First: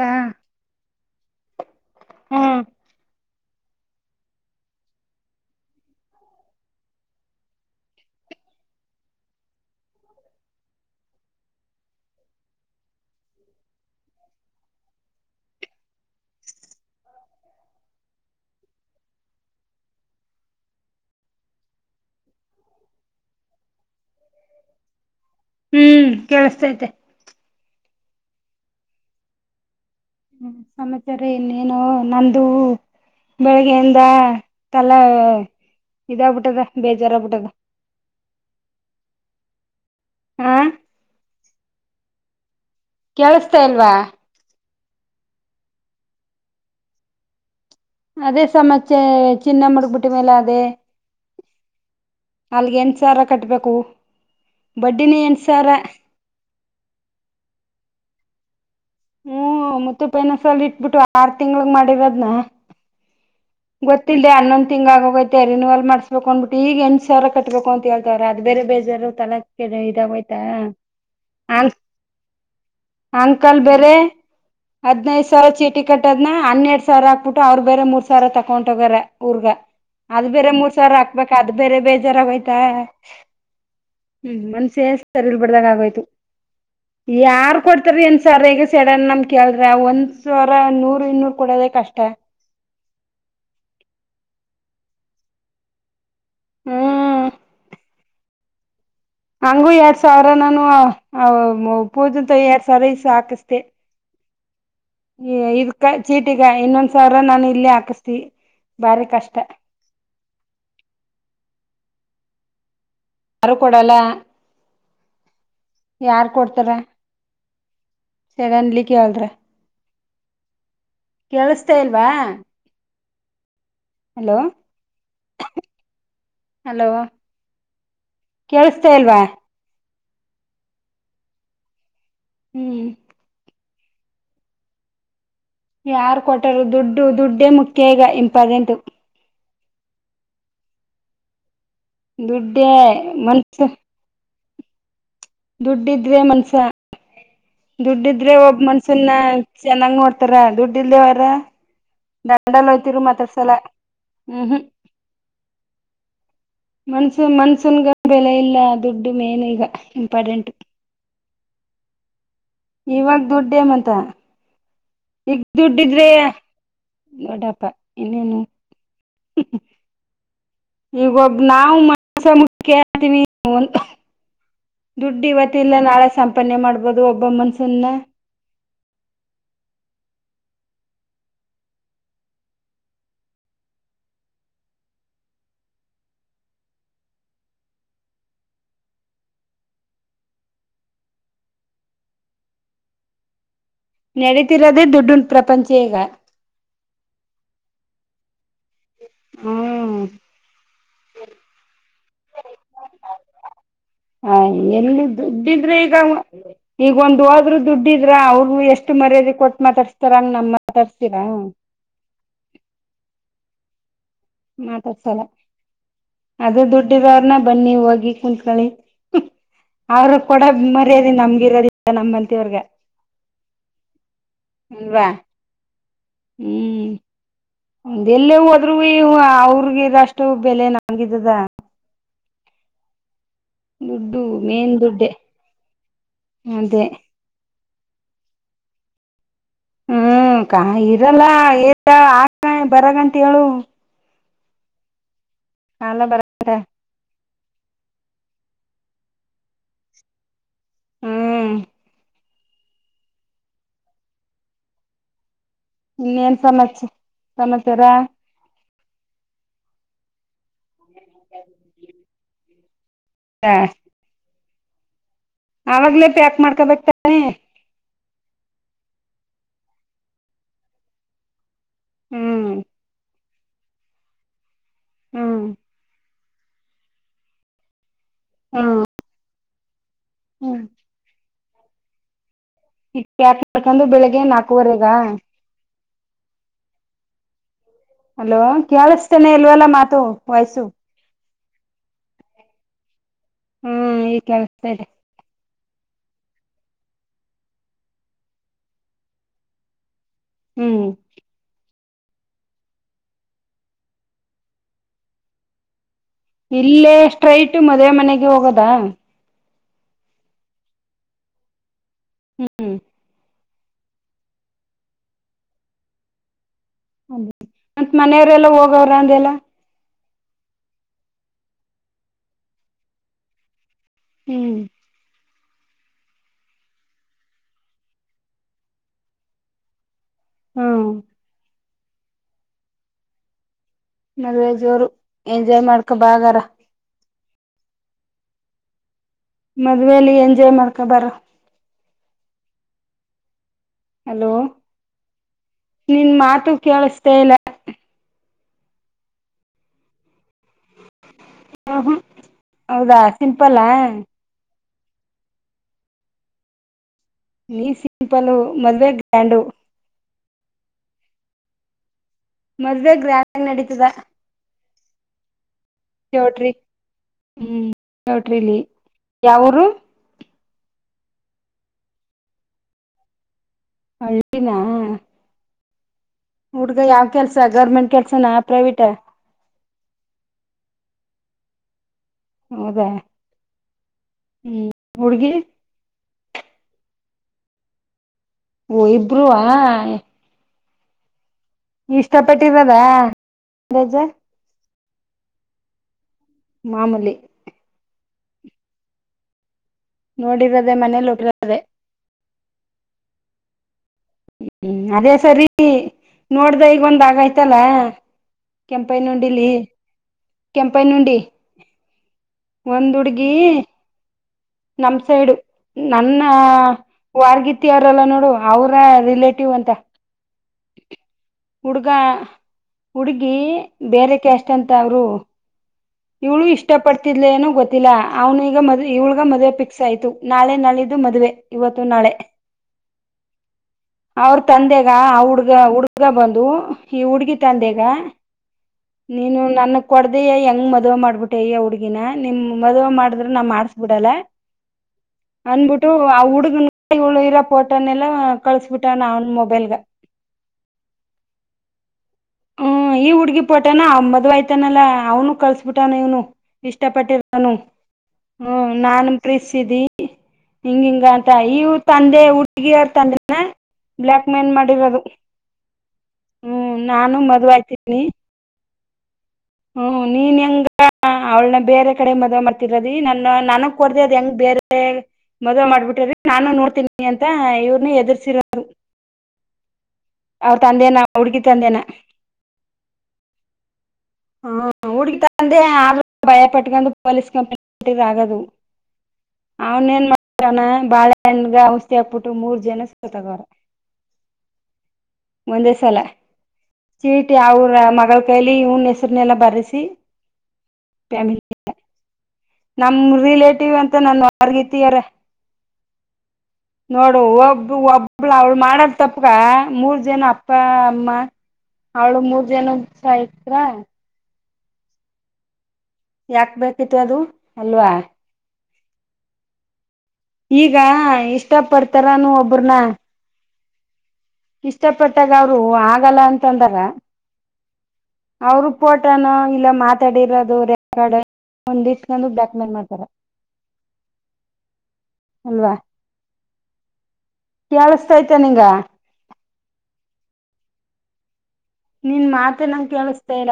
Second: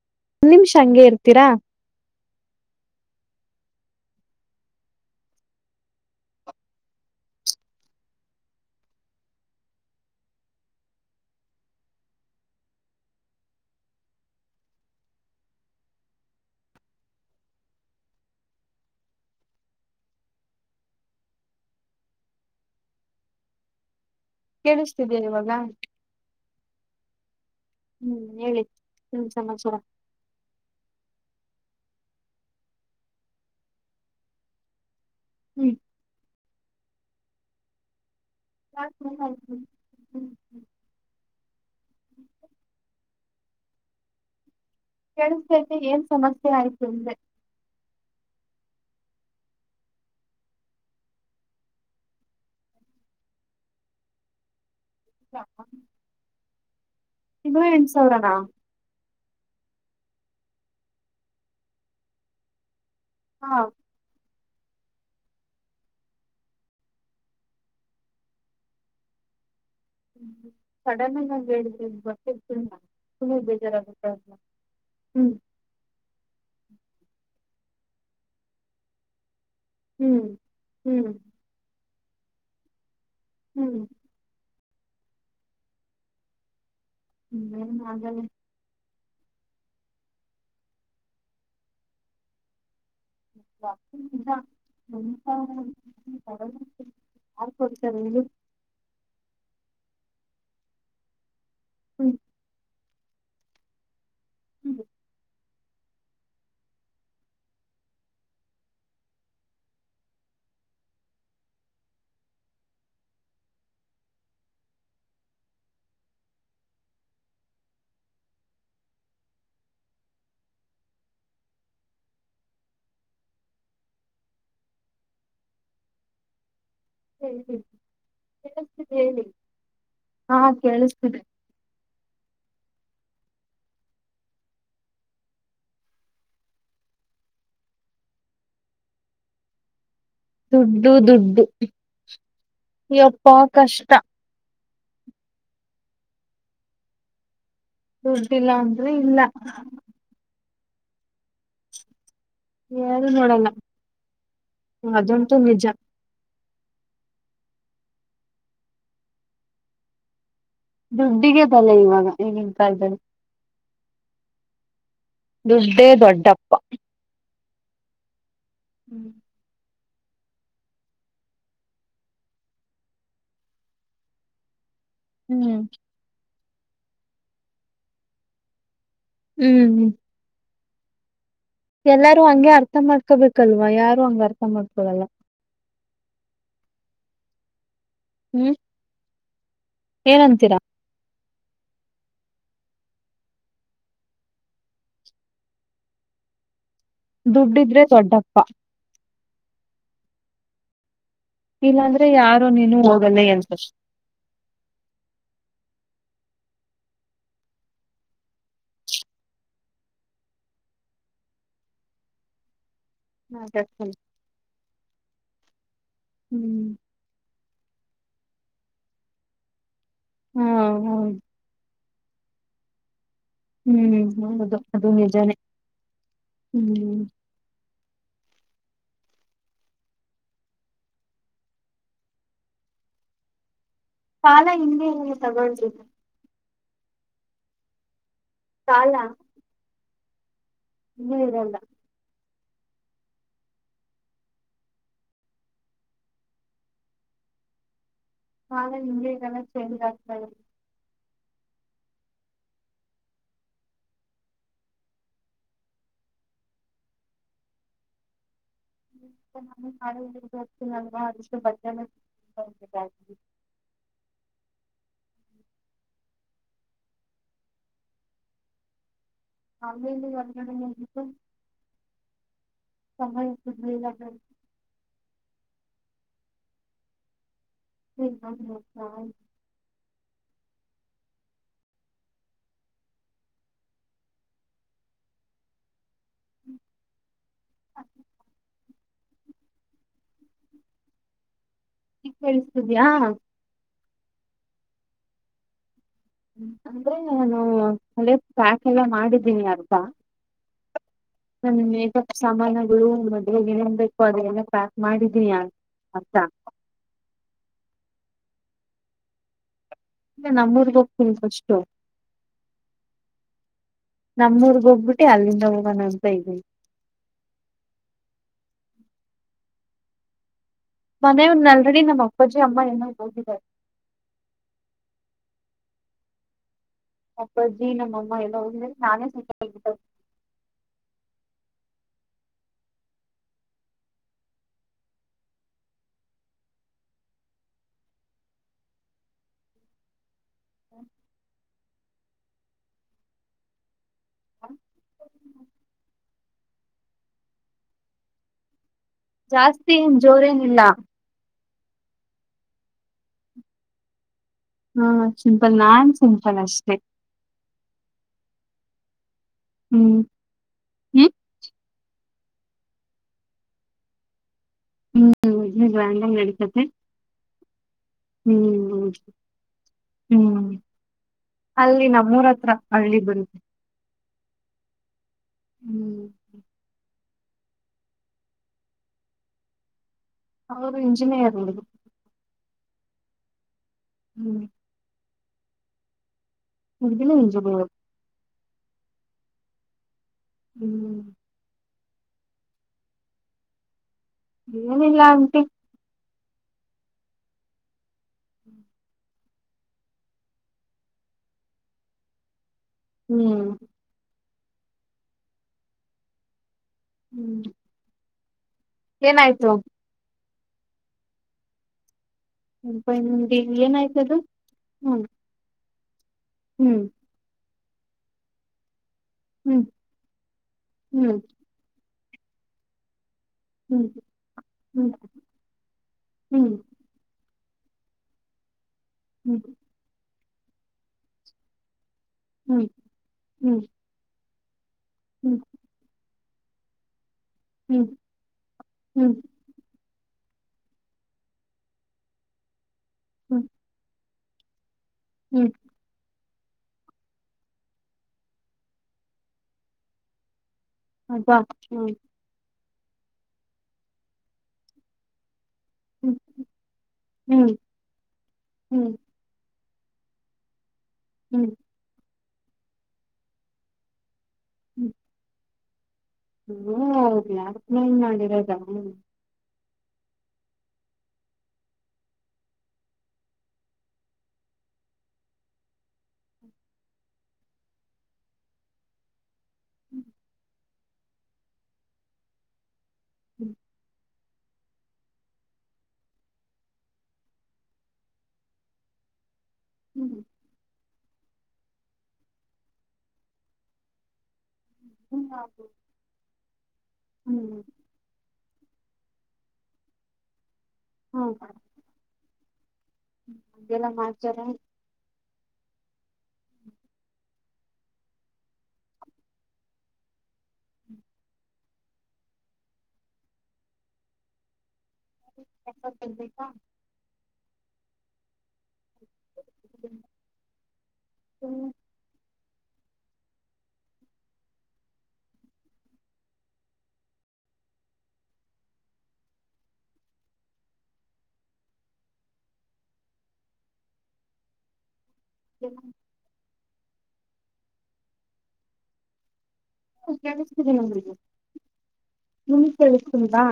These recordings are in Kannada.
ತಾ ಒನ್ ನಿಮಷ ಹಂಗೆ ಇರ್ತೀರಾ. ಹಾ [inaudible] ಕೇಳಿಸ್ತಿದ್ಯಾ ಇವಾಗ ಹ್ಮ್ ಕೇಳಸ್ತೈತೆ. ಹ್ಮ್ ಹೇಳಿ ಏನ್ ಸಮಾಚಾರ. ಹ್ಮ ಸಮಾಚಾರ ಇನ್ನೇನು ನಂದು ಬೆಳಗ್ಗೆ ಯಿಂದ ತ. ಒಳ್ಳೆ ಹ್ಮ್ ಇದಾಗ್ ಬಿಟ್ಟದ. ಬೇಜಾರ್ ಆಗ್ಬಟದ. ಹ [unintelligible] [inaudible] ಕೇಳಸ್ತಾ ಇಲ್ವಾ ಕೇಳಿಸ್ತೈತೆ ಏನ್ ಸಮಸ್ಯೆ ಆಯ್ತು ಅಂದೆ. ಅದೇ ಸಮಚೆ ಚಿನ್ನ ಮುಡ್ಗ್ಬಿಟ್ ಮೇಲ ಅದೇ ಅಲ್ಲಿಗೆ ಎಂಟ್ ಸಾವಿರ ಕಟ್ಬೇಕು. ಬಡ್ಡಿನೆ ಎಂಟ್ ಸಾವರ. ಇನ್ನು ಎಂಟು ಸಾವರನಾ. ಹ್ಮ್ ಮುತ್ತು ಪೈನಸಲ್ ಇಟ್ಬಿಟ್ಟು ಆರ್ ತಿಂಗ್ಳು ಮಾಡಿರದ್ನ. ಹಾ ಗೊತ್ತಿಲ್ದೆ ಅನ್ನೊಂದು ತಿಂಗ್ಳ್ ಆಗೋಗೈತೆ ರಿನಿವಲ್ ಮಾಡಸ್ಬೇಕು ಅನ್ಬುಟ್ಟೀಗ್ ಈಗ್ ಎಂಟ್ ಸಾವಿರ ಕಟ್ಬೇಕು ಅಂತೇಳ್ತವ್ರೆ ಅದು ಬೇರೆ ಬೇಜಾರು ತಲೆ. ಗೆದೆ ಇದಾಗೊಯ್ತಾ ಸಡನ್ ಆಗಿ ಹಂಗ್ ಆಂ ಹೇಳಿದ್ರೆ ಗೊತ್ತಿರ್ತಿಲ್ಲ ಸುಮ್ನೆ ಅಂಕಲ್ ಬೇರೆ ಬೇಜಾರಾಗುತ್ತೆ ಅಲ್ವಾ ಹದ್ನೈದು ಹ್ಮ್ ಸಾವಿರ ಚೀಟಿ ಕಟ್ಟದ್ನ ಹನ್ನೆರಡ್ ಸಾವಿರ ಹಾಕ್ ಬುಟ್. ಟು ಅವ್ರು ಬೇರೆ ಮೂರ್ ಸಾವ್. ಸರ ತಕ್ಕೊಂಟ್ ಹೋಟೊಗರೇ ಊರ್ಗಾ. ಹ್ಮ್ ಅದ್ ಬೇರೆ ಮೂರ್ ಸಾವಿರ ಹ್ಮ್ ಹಾಕ್ಬೇಕ ಅದು ಬೇರೆ ಬೇಜ್. ಜರಾಗೊಯಿತ ಹ್ಮ್ ಹ್ಮ್ ಮನ್ ಸೇಲ್ಸ್ ಸರಿಲ್ಬಡ್ದಗ ಆಗೋಯ್ತು. ಯಾರ್ ಇನ್ನೇನ್ ಕೊಡ್ತಾರ್ ಏನ್ ಆಗಲ್ಲ ಸರ್ ಈಗ ಸ ನನ್ನನ್ ಕೇಳಿದ್ರ ಒಂದ್ ಸಾವ್ರ ನೂರು ಇನ್ನೂರ್ ಕೊಡೋದೇ ಕಷ್ಟ. [unintelligible] [unintelligible] ಹ್ಮ್ [unintelligible] ಹಂಗು ಎರಡ್ ಸಾವ್ರ ನಾನು ಆ ಅವ್ ಮ ಹ್ಮ್ ಪೂಜುಂತಾವ್ ಎರಡ್ಸಾವ್ರ ಇಸ್ ತಾಕಸ್ದೆ. [inaudible] ಈ ಇದ್ಕ ಚೀಟಿಗ ಇನ್ನೊಂದ್ ಸಾವ್ರರ ನಾನು ಇಲ್ಲೇ ಹಾಕಸ್ದಿ ಬಾರಿ ಕಷ್ಟ. ರು ಕೊಡಲ್ಲ. ಯಾರ್ ಕೊಡ್ತಾರೆ? ಸಡನ್ಲಿ ಕೇಳ್ದ್ರೆ. ಕೇಳಸ್ತಾ ಇಲ್ವಾ. ಹಲೋ ಹಲೋ ಹೇಳಿ ಕೇಳಸ್ತಾ ಕೇಳಿಸ್ತಿದೆ ಇಲ್ವಾ. ಹೇಳಿ ಹಾ ಕೇಳಿಸ್ತಿದೆ. ಹ್ಮ್ ಯಾರ್ ಕೊಟ್ಟಾರು? ದುಡ್ಡು ದುಡ್ಡೇ ಮುಖ್ಯ ಈಗ ಇಂಪಾರ್ಟೆಂಟು. ದುಡ್ಡು ದುಡ್ಡು. ದುಡ್ಡೆ ಯಪ್ಪಾ ಮನ್ಸು ಕಷ್ಟ ದುಡ್ಡಿದ್ರೆ ಮನ್ಸ. ದುಡ್ಡಿದ್ರೆ ದುಡ್ಡಿಲ್ಲ ಒಬ್ ಅಂದ್ರೆ ಮನ್ಸನ್ನ ಇಲ್ಲ ಚೆನ್ನಾಗ್ ನೋಡ್ತಾರ ದುಡ್ ದಿಲ್ದೇವರ ಡ ಡಲ್ ಹೋಯ್ತಿರು ಯಾರು ನೋಡಲ್ಲ ಮಾತಾಡ್ಸಲ್ಲ ಹ್ಮ್ ಹ್ಮ್. ಅದಂತೂ ನಿಜ ಮನ್ಸನ್ ಮನ್ಸನ್ಗ ಬೆಲೆ ಇಲ್ಲ ದುಡ್ಡು ಮೇನ್ ಈಗ ಇಂಪಾರ್ಟೆಂಟು. ದುಡ್ಡಿಗೆ ಬೆಲೆ ಇವಾಗ. ಈಗಿನ ಕಾಲದಲ್ಲಿ ಇವಾಗ್ ದುಡ್ಡೇ ಮಂತ. ಈಗ್ ದುಡ್ಡೇ ದುಡ್ಡಿದ್ರೇ ದೊಡ್ಡಪ್ಪ ದೊಡಪ್ ಪ್ಪ ಇನ್ನೇನು. ಹುಂ. ಈಗ್ ಒಬ್ ನಾವು ಮನ್ಸ ಮುಖ್ಯ ಅಂತಿವಿ ಒನ್ ಹ್ಮ್ ದುಡ್ಡಿವತ್ತಿಲ್ಲಾ ನಾಳೆ ಸಂಪ್ ಪನೆ ಮಾಡ್ಬೋದು ಒಬ್ಬ ಮನ್ಸನ್ನ. ಹ್ಮ್ ಹ್ಮ್ ಎಲ್ಲಾರೂ ಹಂಗೆ ಅರ್ಥ ಮಾಡ್ಕೊಬೇಕಲ್ವಾ ಯಾರು ಹಂಗ್ ಅರ್ಥ ಮಾಡ್ಕೊಳಲ್ಲ. ಹ್ಮ್ ಏನಂತೀರಾ? ನೆಡೀತಿರೋದೇ ದುಡ್ಡಿನ್ ಪ್ರಪಂಚ ಈಗ. ದುಡ್ಡಿದ್ರೆ ದೊಡ್ಡಪ್ಪ. ಹಾಂ ಇಲ್ಲಾಂದ್ರೆ ಯಾರು ನೀನು ಹೋಗಲ್ಲೆ ಅನ್ಸ್ ಹ ಎಲ್ಲಿ ದುಡ್ಡಿದ್ರೆ ಈಗ ಈಗ ಒಂದ್ ಹೋದ್ರೂ ದುಡ್ಡಿದ್ರ ಅವ್ರುಗು ಎಷ್ಟ್ ಮರ್ಯಾದೆ ಕೊಟ್ ಮಾತಾಡ್ಸ್ತಾರಂಗ ನಮ್ ಮಾತಾಡ್ಸೀರ? ಹ [unintelligible] ಮಾತಾಡ್ಸಲ ಅದೆ ಹ್ಮ್ ದುಡ್ಡಿರೊರ್ನ ಬನ್ನಿ ಹೋಗಿ ಕುಂತ್ಕಳಿ ಅವ್ರಗ್ ಕೂಡ ಹಾ ಮರ್ಯಾದೆ ಹೌದು ನಮ್ಗಿರೋದಿ ತೆ ನಮ್ಮಂತೆವ್ರಿಗೆ. ಹ್ಮ್ ಹ್ಮ [unintelligible] ಅದು ನಿಜನೆ ಹ್ಮ್. ಎಲ್ಲೆ ಹೋದ್ರೂವೆ ಇವು ಅವ್ರಗಿರಷ್ಟು ಬೆಲೆ ನಂಗಿದ್ದುದ. ದುಡ್ಡು ಕಾಲ ಮೇನ್ ಹಿಂಗೆ ದುಡ್ಡೆ ಇರಲ್ಲ ತಗೊಂಳ್ರಿ. ಅದೇ. ಕಾಲ ಹ್ಮ್ ಕಾ ಇರಲ್ಲ [unintelligible] [unintelligible] ಬರ ಗಂಟ್ ಹೇಳು. ಕಾಲ ಬರ [unintelligible] ಕಾಲ ಹಿಂಗೆ ಇರಲ್ಲ ಚೇಂಜ್ ಆಗ್ತಾ ಇರತ್ ಹ್ಮ್ ಇನ್ನೇನ್ ಸಮಾಚ್ ಸಮಾಚಾರ? [unintelligible] ನ ಅಷ್ಟು [unintelligible] [inaudible] ಹಾ ಆವಾಗ್ಲೇ ಪ್ಯಾಕ್ ಮಾಡ್ಕೊಬೇಕ್ ತಾನೆ? ಅಲ್ಲಿ ಇಲ್ಲಿ [unintelligible] ಹ್ಮ್ ಸಮಯ ಸಿಗ್ಲಿಲ್ಲ [unintelligible] ಹ್ಮ ಹ್ಮ್ [unintelligible] ಹ್ಮ್ [unintelligible] ತಕಂಡು ಬೆಳಿಗ್ಗೆ ನಾಕುವರೆಗ. [inaudible] ಹಲೋ ಕೇಳಿಸ್ತಾನೆ ಇಲ್ವಲ್ಲ ಮಾತು ವಾಯ್ಸು. ಈಗ್ ಕೇಳಸ್ತಿದ್ಯಾ. ಹ್ಮ ಈಗ್ ಕೇಳಸ್ತಾಯಿದೆ. ಅಂದ್ರೆ ನಾನು ಅಂದ್ರೆ ಪ್ಯಾಕ್ ಎಲ್ಲ ಮಾಡಿದ್ದೀನಿ ಅರ್ದ. ಹ್ಮ್ ನನ್ ಮೇಕಪ್ ಸಾಮಾನಗಳು ಮದ್ವೆಗೇನೇನ್ಬೇಕು ಅದೆಲ್ಲ ಪ್ಯಾಕ್ ಮಾಡಿದೀನಿ ಆ ಇಲ್ಲೇ ಸ್ಟ್ರೈಟ್ ಮ ದ್ವೆ ಮನೆಗೆ ಹೋಗೋದಾ? ಇಲ್ಲ ನಮ್ಮೂರ್ಗ್ ಹೋಗ್ತಿನ್ ಫಷ್ಟು. ಹ್ಮ್ ನಮ್ಮೂರ್ಗ್ ಹೋಗ್ಬಿಟ್ಟಿ ಅಲ್ಲಿಂದ ಹೋಗಣ ಅಂತ ಇದಿನಿ. ಅಲಿ ಮತ್ ಮನೆಯವರೆಲ್ಲ ಹೋಗವ್ರ ಅಂದ್ಯಾಲ್ಲ. ಮನೆಯವ್ರ್ ಆಲ್ರೆಡಿ ನಮ್ಮ್ ಅಪ್ಪಾಜಿ ಅಮ್ಮ ಏಲ್ಲ ಹೋಗಿದ್ದಾರೆ. ಹ್ಮ್ ನಮ್ಮಪ್ಪಾಜಿ ನಮ್ಮಮ್ಮ ಎಲ್ಲ ಹೋದ್ಮೇಲೆ ನಾನೇ ಸು [unintelligible] ಹ್ಮ ಮದ್ವೆ ಜೋರು ಎಂಜಾಯ್ ಮಾಡ್ಕೊ ಬಾ ಹಾಗರ. ಮದುವೇಲಿ ಎನ್ ಜಾಯ್ ಮಾಡ್ಕಬಾರೋ. ಹಲೋ ನಿನ್ ಮಾತು ಕೇಳಿಸ್ತಾ ಇಲ್ಲ. ಜಾಸ್ತಿ ಏನ್ ಜೋರೇನ್ ಇಲ್ಲ. ಹು ಹುಂ ಹೌದಾ ಸಿಂಪಲ್ಲಾ. ಹಾ ಸಿಂಪಲ್ ನಾನ್ ಸಿಂಪಲ್ ಅಷ್ಟೆ. ನೀ ಸಿಂಪಲ್ ಮದ್ವೆ ಗ್ರ್ಯಾಂಡು. ಹ್ಮ್ ಹ್ಮ ಮದ್ವೆ ಗ್ರ್ಯಾಂಡಾಗ್ ನಡೀತದೆ. ಹ್ಮ್ ಗ್ರ್ಯಾಂಡಾಗ್ ನಡಿತದೆ ಹ್ಮ್ ಚೌಟ್ರಿಲಿ ಹ್ಮ್ ಯಾವರು ಹ್ಮ್. ಅಲ್ಲಿ ನಮ್ಮೂರತ್ರ ಹಳ್ಳಿ ಬ [unintelligible] ಹಳ್ಳಿನಾ? ಹ್ಮ್ ಹುಡ್ಗ ಯಾವ್ ಕೆಲ್ಸ ಗೌರ್ಮೆಂಟ್ ಕೆಲ್ಸನಾ ಪ್ರೈವೇಟ? ಅವರು ಎಂಜಿನೀಯರ್ [unintelligible] ಹೌದಾ? ಹ್ಮ್ ಹುಡುಗಿ? ಹುಡ್ಗಿನು ಇಂಜಿನಿಯರ್. ಹೊ ಇಬ್ರುವಾ ಹ್ಮ್ ಇಷ್ಟ ಪಟ್ಟಿರದಾ ದೆಜ್ಜ? ಏನಿಲ್ಲ ಆಂಟಿ. ಮಾಮೂಲಿ. [inaudible] ನೋಡಿರದೆ ಮನೇಲ್ಲೋಗಿರದೆ. ಹ್ಮ್ ಹ್ಮ್ ಅದೇ ಸರಿ ನೋಡ್ ದೇ ಈಗೊಂದ್ ಹ್ಮ್ ಆಗಾಯ್ತಲ್ಲ. ಕೆಂಪೈನುಂಡಿಲ್ಲಿ ಏನಾಯ್ತು ಕೆಂಪೈನುಂಡಿ ಕೆಂಪಯ್ನುಂಡಿಲ್ ಏನಾಯ್ತದು? ನಮ್ಸೖಡು. ನನ್ನ ಹ್ಮ್ ವಾರ್ಗಿತ್ ತ್ತಿ ಅರಲ್ಲ ನೋಡು ಅವ್ರ ರಿಲೇಟಿವ್ ಹ್ಮ್ ಅಂತ. ಹ್ಮ್ ಗಾ ಹುಡುಗಿ ಹ್ಮ್ ಬೇರೆ ಕ್ಯಾಸ್ಟ್ ಅಂತ ಹ್ಮ್ ಅವರು. ಇವ್ಳು ಹ್ಮ್ ಇಷ್ಟ ಪಡ್ತಿದ್ ಲೇನೊ ಗೊತ್ತಿಲ್ಲ ಅವನೀಗ ಮದುವ್ ಇವ್ಳಗ ಹ್ಮ್ ಮದ್ವೆ ಫಿಕ್ಸ್ ಆಯ್ತು. ನಾಳೆ ನಾಳಿದ್ದು ಮದ್ವೆ ಇವತ್ತು ನಾಳೆ. ಹ್ಮ್ ಹ್ಮ್ ಅವ್ರ್ ತಂದೆ ಗ ಹಾ ಹ್ಮ್ ಹುಡ್ಗ ಹುಡ್ಗ ಬಂದ್ ದೊ ಈ ಹುಡ್ಗಿ ತಂದೆಗ ಹ್ಮ್ ಹ್ಮ್ ನೀನು ನನ್ನ ಕೊಡ್ದೆಯ ಹೆಂಗ್ ಮ್ ಮದ್ವೆ ಮಾಡ್ಬಿಟ್ಟೆ ಆ ಹುಡುಗಿನ ನಿಮ್ ಮದುವೆ ಮಾಡಿದ್ರೆ ಹ್ಮ್ ನಾ ಮಾಡಸ್ಬಿಡಲ್ಲ. ಹ್ಮ್ ಬಂದ ಬಿಟ್ಟು ಆ ಉ ಹುಡ್ಗಳು ಇರ ಪೋಟನೆೆಲ್ಲ ಕಳಸ್ಬಿಟ್ಟಾನ ಅವನ್ ಮೊಬೈಲ್ಗ. ಅದಾ ಹ್ಮ್. ಹ್ಮ್ ಈ ಹುಡ್ಗಿ ಪೋಟಾನ ಅ ಮದ್ವೆ ಆಯ್ತಾನಲ್ಲಾ ಅವ್ನು ಕಳ್ಸ. ಬುಟ ನೀವನು ಹ್ಮ್ ಹ್ಮ್ ಇಷ್ಟಪಟ್ಟಿರನು ಹ್ಮ ಹ್ಮ್ ನಾನ್ ಪ್ರೀಸಿದಿ. [inaudible] ಹಿಂಗ ಹಿಂಗ ಅಂತ ಹ್ಮ್ ಇವ ತಂದೆ ಊ ಟಿಗೆ ತಂಡನ್ನ ಬ್ಲಕ್. ಮೆನ್ ಮಾಡಿರೋದು. [inaudible] ಹ್ಮ್ ಹ ನಾನು ಹೌದು ಮದುವೆ ಬ್ಲಾಕ್ಮೇಲ್ ಮಾಡಿರೋದ. ಹ್ಮ ನೀನ್ ಹೆಂಗ ಅವ್ಳನ ಬೇರೆ ಕಡೆ ಮದ್ವೆ ಮಾಡ್ತಿರದಿ ನನ್ನ ನನಗ್ ಕೊರ್ದೆ ಅದ್ ಹೆಂಗ ಬೇರೆ ಮದ್ ಮಾಡ್ಬಿಟಿ ನಾನು ನೋಡ್ತೀನಿ ಅಂತ ಇವ್ರನು ಎದರ್ಸಿರೋರು. [inaudible] ಅವ್ರ ತಂದೆನ ಆ ಹುಡ್ಗಿ ತಂದೆನ. ಹ್ಮ್ ಹ ಹುಡ್ಗೀ ತಂದೆ ಆ ಭಯಪಟ್ಟಕೊಂಡು ಪಲಸ್ ಕಂಪ್ಂಟ್ಟ್ ತಾಗದು. ಅವನ್ ಏನ್ ಹ್ಮ್ ಮಾಡ್ತಾನ. ಬಾಳಣಗ ಔಷಿ ಹಾಕ್ಬಿಟ್ಟು ಮೂರ್ ಜನ ಸತ್ತಗ್ವಾರೇ. ಹ್ಮ್ ಒಂದೇ ಸಲ ಚೀಟಿ ಅವ್ರ ಮಗ್. [unintelligible] [unintelligible] ಹ್ಮ್ ಫ್ಯಾಮಿಲಿ. ನಮ್ ರಿಲೇಟಿವ್ ಹಂಗೆಲ್ಲ ಅಂತ ನನ್ ಮಾಡ್ತಾರ ವರ್ಗತಿಯಾರ. ನೋಡು ಒಬ್ಬ ಒಬ್ಳ ಅವಳು ಮಾಡಾರ ತಪ್ಪಗ ಮೂರ್ ಜನ ಅಪ್ಪ ಅಮ್ಮ ಅವಳು ಮೂರ್ ಜನಸ ಸಾಯ್ತ್ರ. [inaudible] ಬೇಕಾ? ಯಾಕ್ ಬೇಕಿತಿ ಅದು. ಅಲ್ವಾ. ಈಗ ಇಷ್ಟ ಪಡ್ತಾರಾನ ಒಬ್ಬ. ಪೂರ್ಣ. ಇಷ್ಟ ಪಟ್ಟಾಗ ಅವರು ಆಗಲ್ಲ ಅಂತಂದಾಗ ಅವರು ಫೋಟನ ಇಲ್ಲ ಮಾತಾಡಿರೋದು ರೆಕಾರ್ಡ್ ಹೊಂದಿಟ್ಕೊಂಡು ಡ್ಯಾಕ್ಯುಮೆಂಟ್ ಮಾಡ್ತಾರ. ಅಲ್ವಾ. ಕೇಳಸ್ತತ ನಿಂಗ. [unintelligible] ನೀನ್ ಮಾತ ನಿಮಗ್ ನಂಗ ಕೇಳಿಸ್ತಿಲ್ವಾ ಕೇಳಿಸತಾರ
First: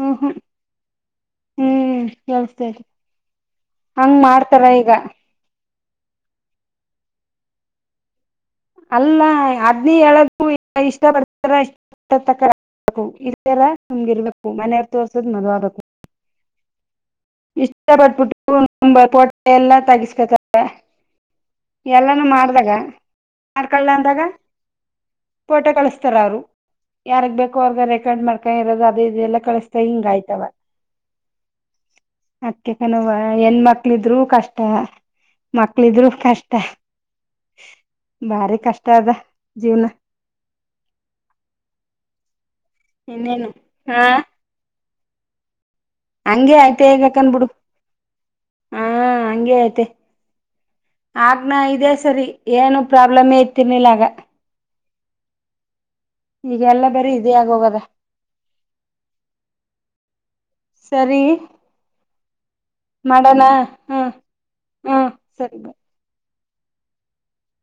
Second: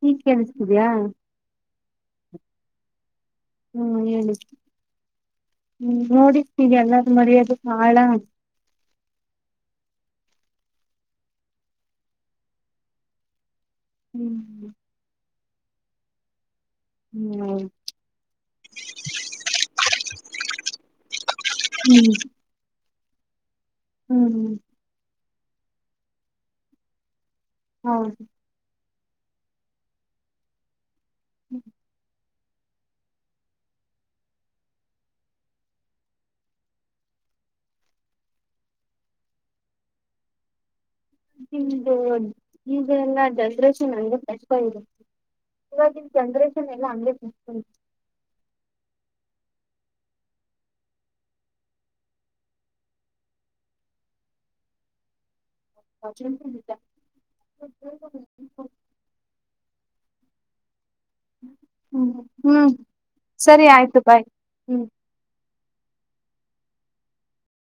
ಹ್ಮ ಈಗ್ ಹ್ಮ ಕೇಳಿಸ್ತಿದ್ಯಾ ಹ್ಮ್ ಕೇಳಸ್ತೇರ ಹ್ಮ್ ಹಂಗ ಹೇಳಿ ಮಾಡ್ತಾರ ಈಗ. ಹ್ಮ್ ನೋಡಿ ನೀಗೆ ಎಲ್ಲಾರು ಮರ್ಯದ ಬಾಳ. ಅಲ್ಲ ಅದ್ನಿ ಹೇಳದು ಇಷ್ಟ ಪಡ್ತಾರ [unintelligible] ರ ನಮ್ ಇರ್ಬೇಕ ಹ್ಮ್ ಮನವಾರ್ ತೋರ್ಸೋದು ಮದ್ವೇ ಅಬೇಕ್. [unintelligible] ಹ್ಮ್ ಇಷ್ಟ [unintelligible] ಎಲ್ಲಾ ತಗಸ್ಕತ. ಹಾ [unintelligible] ಹ್ಮ್ ಎಲ್ಲಾನೂ ಮಾಡ್ದಾಗ. [unintelligible] ಎಂದಾಗ ಹ್ಮ್ ಪೋಟೋ ಕಳಸ್ತಾರ ಅವರು ಯಾರಗ್ ಬೇಕು. ರ್ಗ ರೆಕಾರ್ಡ್ ಹೌದು ಮಾಡ್ಕೊಂಡ ಇರೋದ. ಅದೇ ಇದೆಲ್ಲ ಕಳಿಸಸ್ತಾ ಹಿಂಗ ಆಯ್ತವ. [inaudible] ಅಕ್ಕ ಕನವ ಹೆಣ ಮಕ್ಳಿದ್ರು ಕಷ್ಟ ಮಕ್ಳಿದ್ರರು ಕಷ್ಟ ಬಾರಿ ಕಷ್ಟ ಅದ ಜೀವ್ನ. [inaudible] ಈದೆಲ್ಲಾ ಇನ್ನೇನು ಜನ್ರೇಷನ್ ಹಾ ಅಂದ್ರ [unintelligible] ಇವವಾಗಿನ್ ಹಂಗೆ ಜನ್ರೇಷನ್ ಐತೆ ಎಲ್ಲಾ ಈಗ ಕನ್ಬಿಡು ಹಂಗಗೆತ. ಹಾ ಹಂಗೆ ಐತಿ ಆಗ್ನ ಇದೇ ಸರಿ ಏನು ಪ್ರಾಬ್ಲಮೇ ಇತಿರ್ನಿಲ್ಲ ಆಗ. ಈಗ ಎಲ್ಲ ಬರೀ ಇದೇ ಆಗೋಗದ. ಸರಿ ಹ್ಮ್ ಹ್ಮ್ ಮಾಡೋಣ ಸರಿ ಹಾ ಆಯ್ತು ಬಾಯ್ ಹ್ಮ್ ಹಾ ಸರಿ ಬೈ.